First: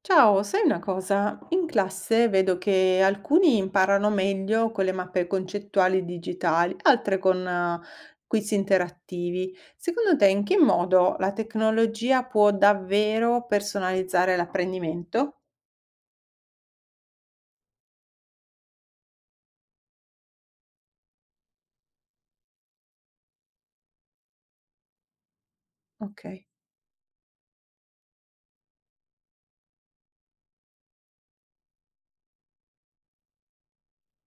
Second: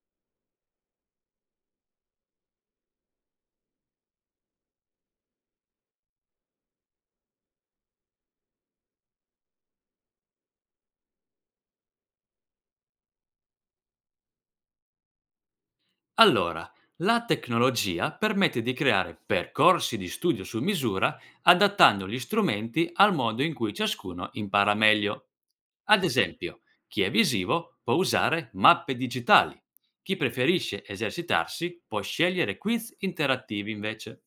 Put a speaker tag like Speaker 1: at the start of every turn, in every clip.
Speaker 1: Ciao, sai una cosa? In classe vedo che alcuni imparano meglio con le mappe concettuali digitali, altre con quiz interattivi. Secondo te, in che modo la tecnologia può davvero personalizzare l'apprendimento?
Speaker 2: Allora, la tecnologia permette di creare percorsi di studio su misura adattando gli strumenti al modo in cui ciascuno impara meglio. Ad
Speaker 1: Ok,
Speaker 2: esempio, chi è visivo può usare mappe digitali, chi preferisce esercitarsi può scegliere quiz interattivi invece.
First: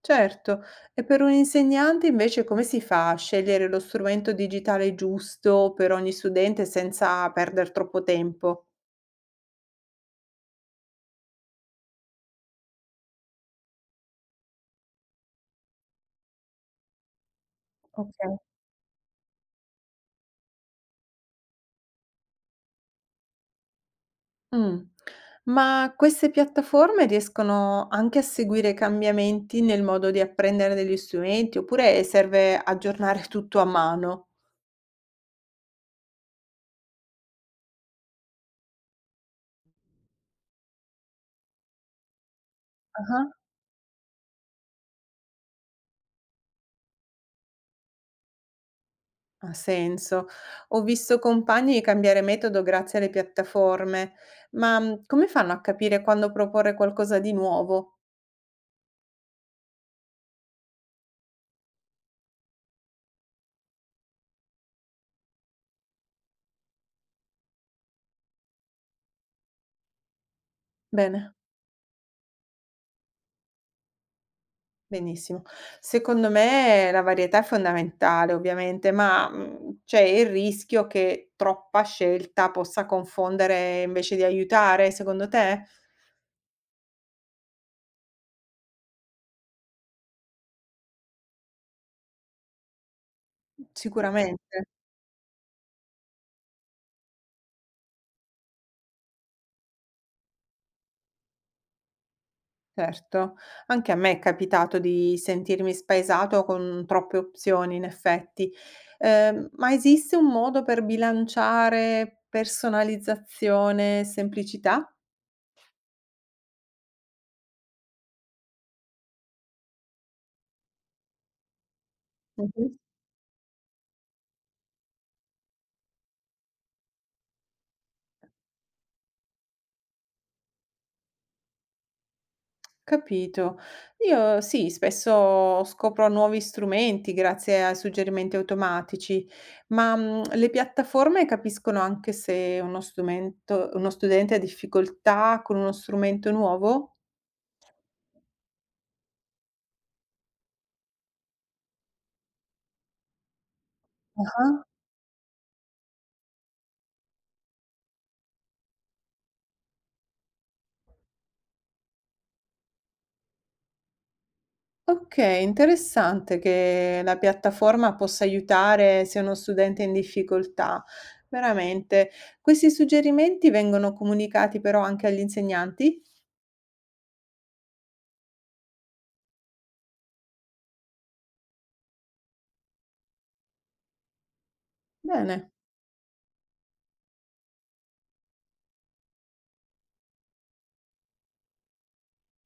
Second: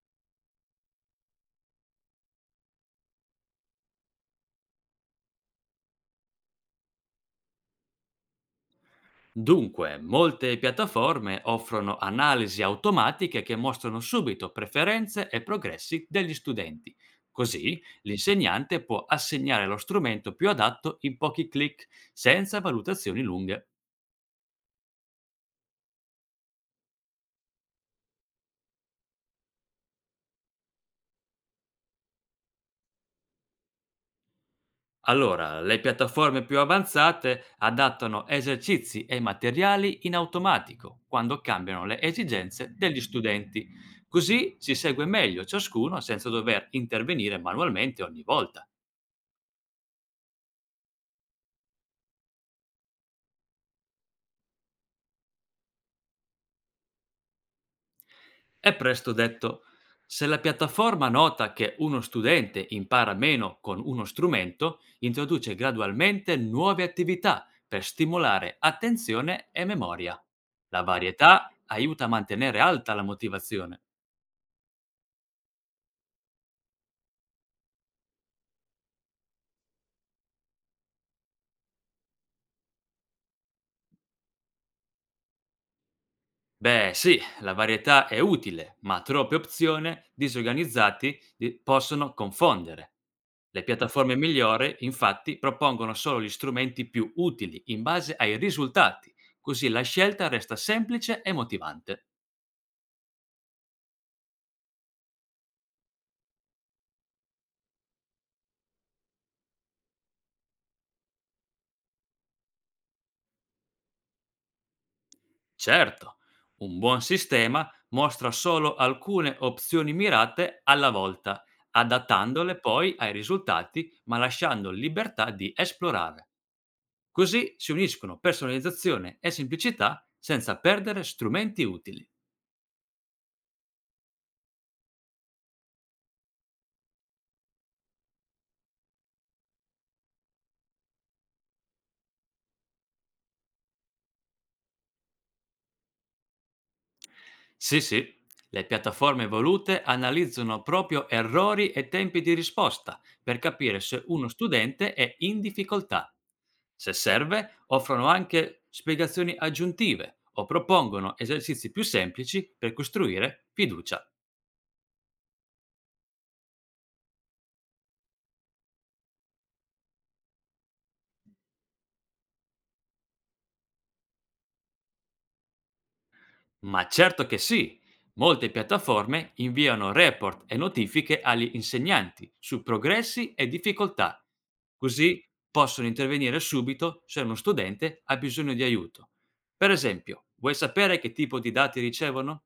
Speaker 1: certo. E per un insegnante invece come si fa a scegliere lo strumento digitale giusto per ogni studente senza perdere troppo tempo?
Speaker 2: Dunque, molte piattaforme offrono analisi automatiche che mostrano subito preferenze e progressi degli studenti. Così
Speaker 1: Ok.
Speaker 2: l'insegnante può assegnare lo strumento più adatto in pochi clic, senza valutazioni lunghe.
Speaker 1: Mh. Ma queste piattaforme riescono anche a seguire cambiamenti nel modo di apprendere degli strumenti, oppure serve aggiornare tutto a mano?
Speaker 2: Allora, le piattaforme più avanzate adattano esercizi e materiali in automatico quando cambiano le esigenze degli
Speaker 1: Ah-ah.
Speaker 2: studenti. Così si segue meglio ciascuno senza dover intervenire manualmente ogni volta.
Speaker 1: Ha senso. Ho visto compagni cambiare metodo grazie alle piattaforme, ma, come fanno a capire quando proporre qualcosa di nuovo?
Speaker 2: È presto detto. Se la piattaforma nota che uno studente impara meno con uno strumento, introduce gradualmente nuove attività per stimolare attenzione e memoria. La
Speaker 1: Bene.
Speaker 2: varietà aiuta a mantenere alta la motivazione.
Speaker 1: Benissimo. Secondo me la varietà è fondamentale ovviamente, ma, c'è il rischio che troppa scelta possa confondere invece di aiutare, secondo te?
Speaker 2: Beh, sì, la varietà è utile, ma troppe opzioni disorganizzati possono confondere. Le piattaforme
Speaker 1: Sicuramente,
Speaker 2: migliori, infatti, propongono solo gli strumenti più utili in base ai risultati, così la scelta resta semplice e motivante.
Speaker 1: certo. Anche a me è capitato di sentirmi spaesato con troppe opzioni in effetti. Ma esiste un modo per bilanciare personalizzazione e semplicità?
Speaker 2: Certo, un buon sistema mostra solo alcune opzioni mirate alla volta, adattandole
Speaker 1: Mh-mh.
Speaker 2: poi ai risultati, ma lasciando libertà di esplorare. Così si uniscono personalizzazione e semplicità senza perdere strumenti utili.
Speaker 1: Capito. Io sì, spesso scopro nuovi strumenti grazie ai suggerimenti automatici, ma le piattaforme capiscono anche se uno strumento, uno studente ha difficoltà con uno strumento nuovo?
Speaker 2: Sì, sì, le piattaforme evolute analizzano proprio errori e tempi di risposta per capire se uno
Speaker 1: Ah,
Speaker 2: studente è in difficoltà. Se serve, offrono anche spiegazioni aggiuntive o propongono esercizi più semplici per costruire fiducia.
Speaker 1: Ok, interessante che la piattaforma possa aiutare se uno studente è in difficoltà. Veramente. Questi suggerimenti vengono comunicati però anche agli insegnanti?
Speaker 2: Ma certo che sì! Molte piattaforme inviano report e notifiche agli insegnanti su progressi e difficoltà, così
Speaker 1: Bene.
Speaker 2: possono intervenire subito se uno studente ha bisogno di aiuto. Per esempio, vuoi sapere che tipo di dati ricevono?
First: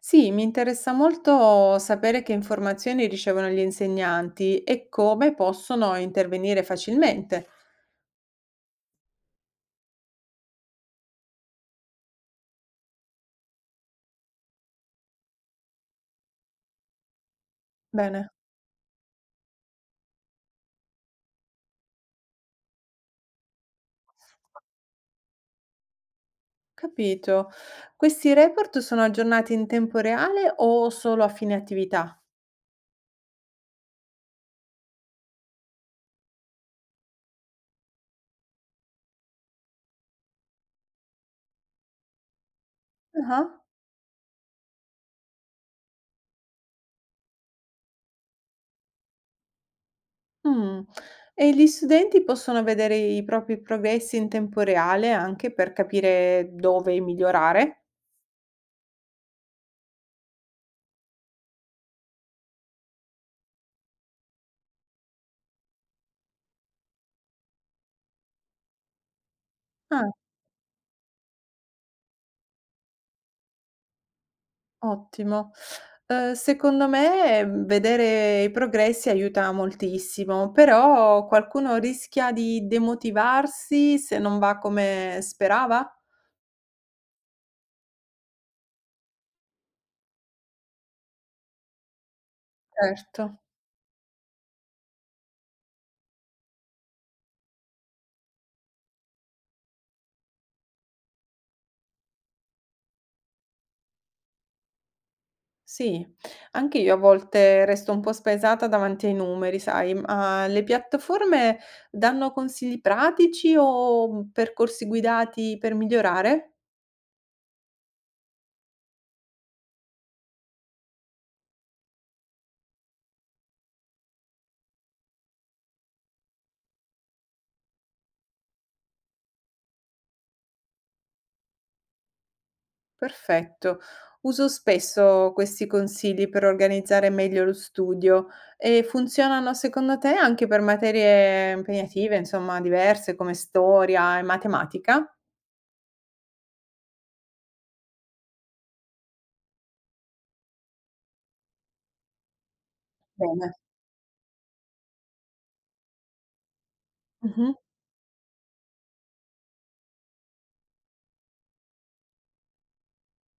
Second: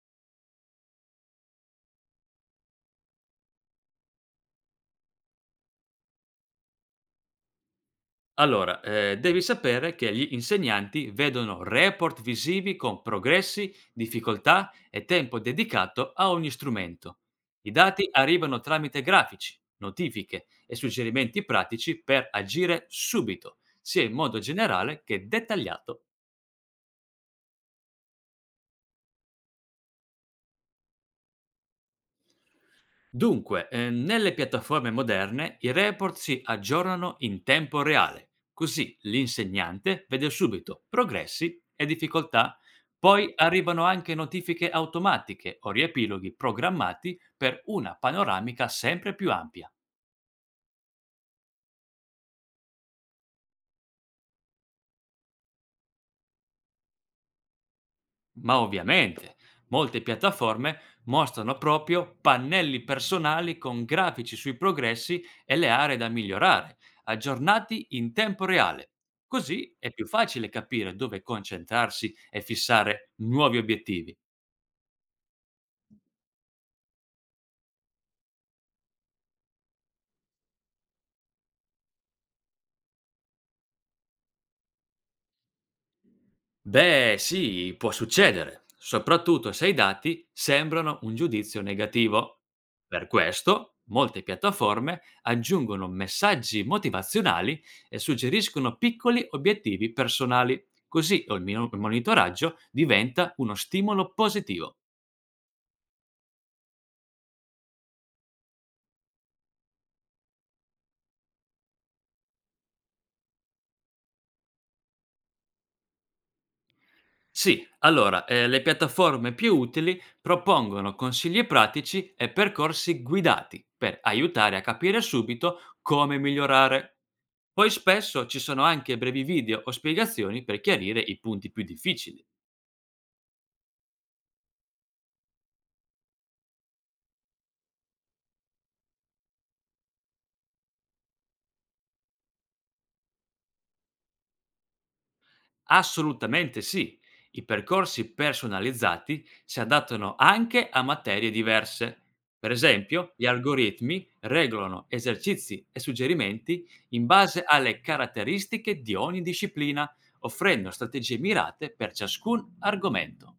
Speaker 1: Sì, mi interessa molto sapere che informazioni ricevono gli insegnanti e come possono intervenire facilmente.
Speaker 2: Allora, devi sapere che gli insegnanti vedono report visivi con progressi, difficoltà e tempo dedicato a ogni strumento. I dati
Speaker 1: Bene,
Speaker 2: arrivano tramite grafici, notifiche e suggerimenti pratici per agire subito, sia in modo generale che dettagliato.
Speaker 1: capito. Questi report sono aggiornati in tempo reale o solo a fine attività?
Speaker 2: Dunque, nelle piattaforme moderne i report si aggiornano in tempo reale, così l'insegnante vede subito progressi e difficoltà, poi
Speaker 1: Ah,
Speaker 2: arrivano anche notifiche automatiche o riepiloghi programmati per una panoramica sempre più ampia.
Speaker 1: mm. E gli studenti possono vedere i propri progressi in tempo reale anche per capire dove migliorare?
Speaker 2: Ma ovviamente, molte piattaforme mostrano proprio pannelli personali con grafici sui progressi e le aree da migliorare, aggiornati in tempo reale. Così è più
Speaker 1: Ah.
Speaker 2: facile capire dove concentrarsi e fissare nuovi obiettivi.
Speaker 1: Ottimo. Secondo me, vedere i progressi aiuta moltissimo, però qualcuno rischia di demotivarsi se non va come sperava?
Speaker 2: Beh, sì, può succedere, soprattutto se i dati sembrano un giudizio negativo. Per
Speaker 1: Certo,
Speaker 2: questo, molte piattaforme aggiungono messaggi motivazionali e suggeriscono piccoli obiettivi personali, così il monitoraggio diventa uno stimolo positivo.
Speaker 1: sì. Anche io a volte resto un po' spaesata davanti ai numeri, sai, ma le piattaforme danno consigli pratici o percorsi guidati per migliorare?
Speaker 2: Sì, allora, le piattaforme più utili propongono consigli pratici e percorsi guidati per aiutare a capire subito come migliorare. Poi spesso ci sono anche brevi video o spiegazioni per chiarire i punti più difficili.
Speaker 1: Perfetto. Uso spesso questi consigli per organizzare meglio lo studio e funzionano secondo te anche per materie impegnative, insomma, diverse come storia e matematica?
Speaker 2: Assolutamente sì. I percorsi personalizzati si adattano anche a materie diverse. Per esempio, gli
Speaker 1: Bene.
Speaker 2: algoritmi regolano esercizi e suggerimenti in base
Speaker 1: Mhm.
Speaker 2: alle caratteristiche di ogni disciplina, offrendo strategie mirate per ciascun argomento.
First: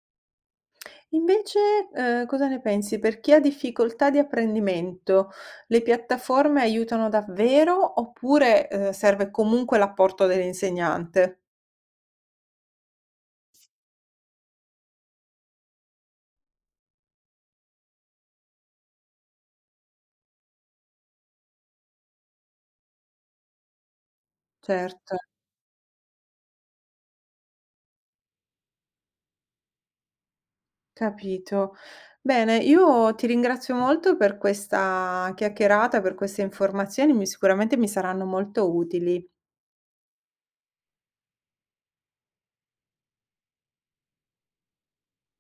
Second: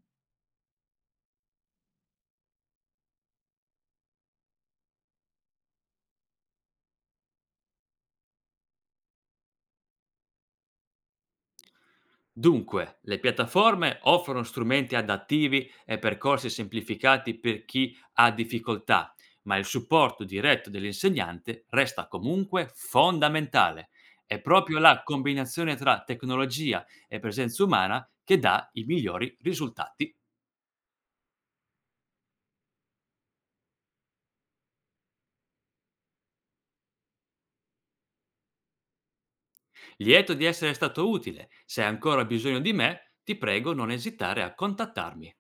Speaker 1: Invece, cosa ne pensi? Per chi ha difficoltà di apprendimento, le piattaforme aiutano davvero oppure, serve comunque l'apporto dell'insegnante?
Speaker 2: Dunque, le piattaforme offrono strumenti adattivi e percorsi semplificati per chi ha difficoltà, ma il supporto diretto dell'insegnante resta comunque fondamentale. È proprio la
Speaker 1: Certo.
Speaker 2: combinazione tra tecnologia e presenza umana che dà i migliori risultati.
Speaker 1: Capito. Bene, io ti ringrazio molto per questa chiacchierata, per queste informazioni, mi sicuramente mi saranno molto utili.
Speaker 2: Lieto di essere stato utile. Se hai ancora bisogno di me, ti prego non esitare a contattarmi.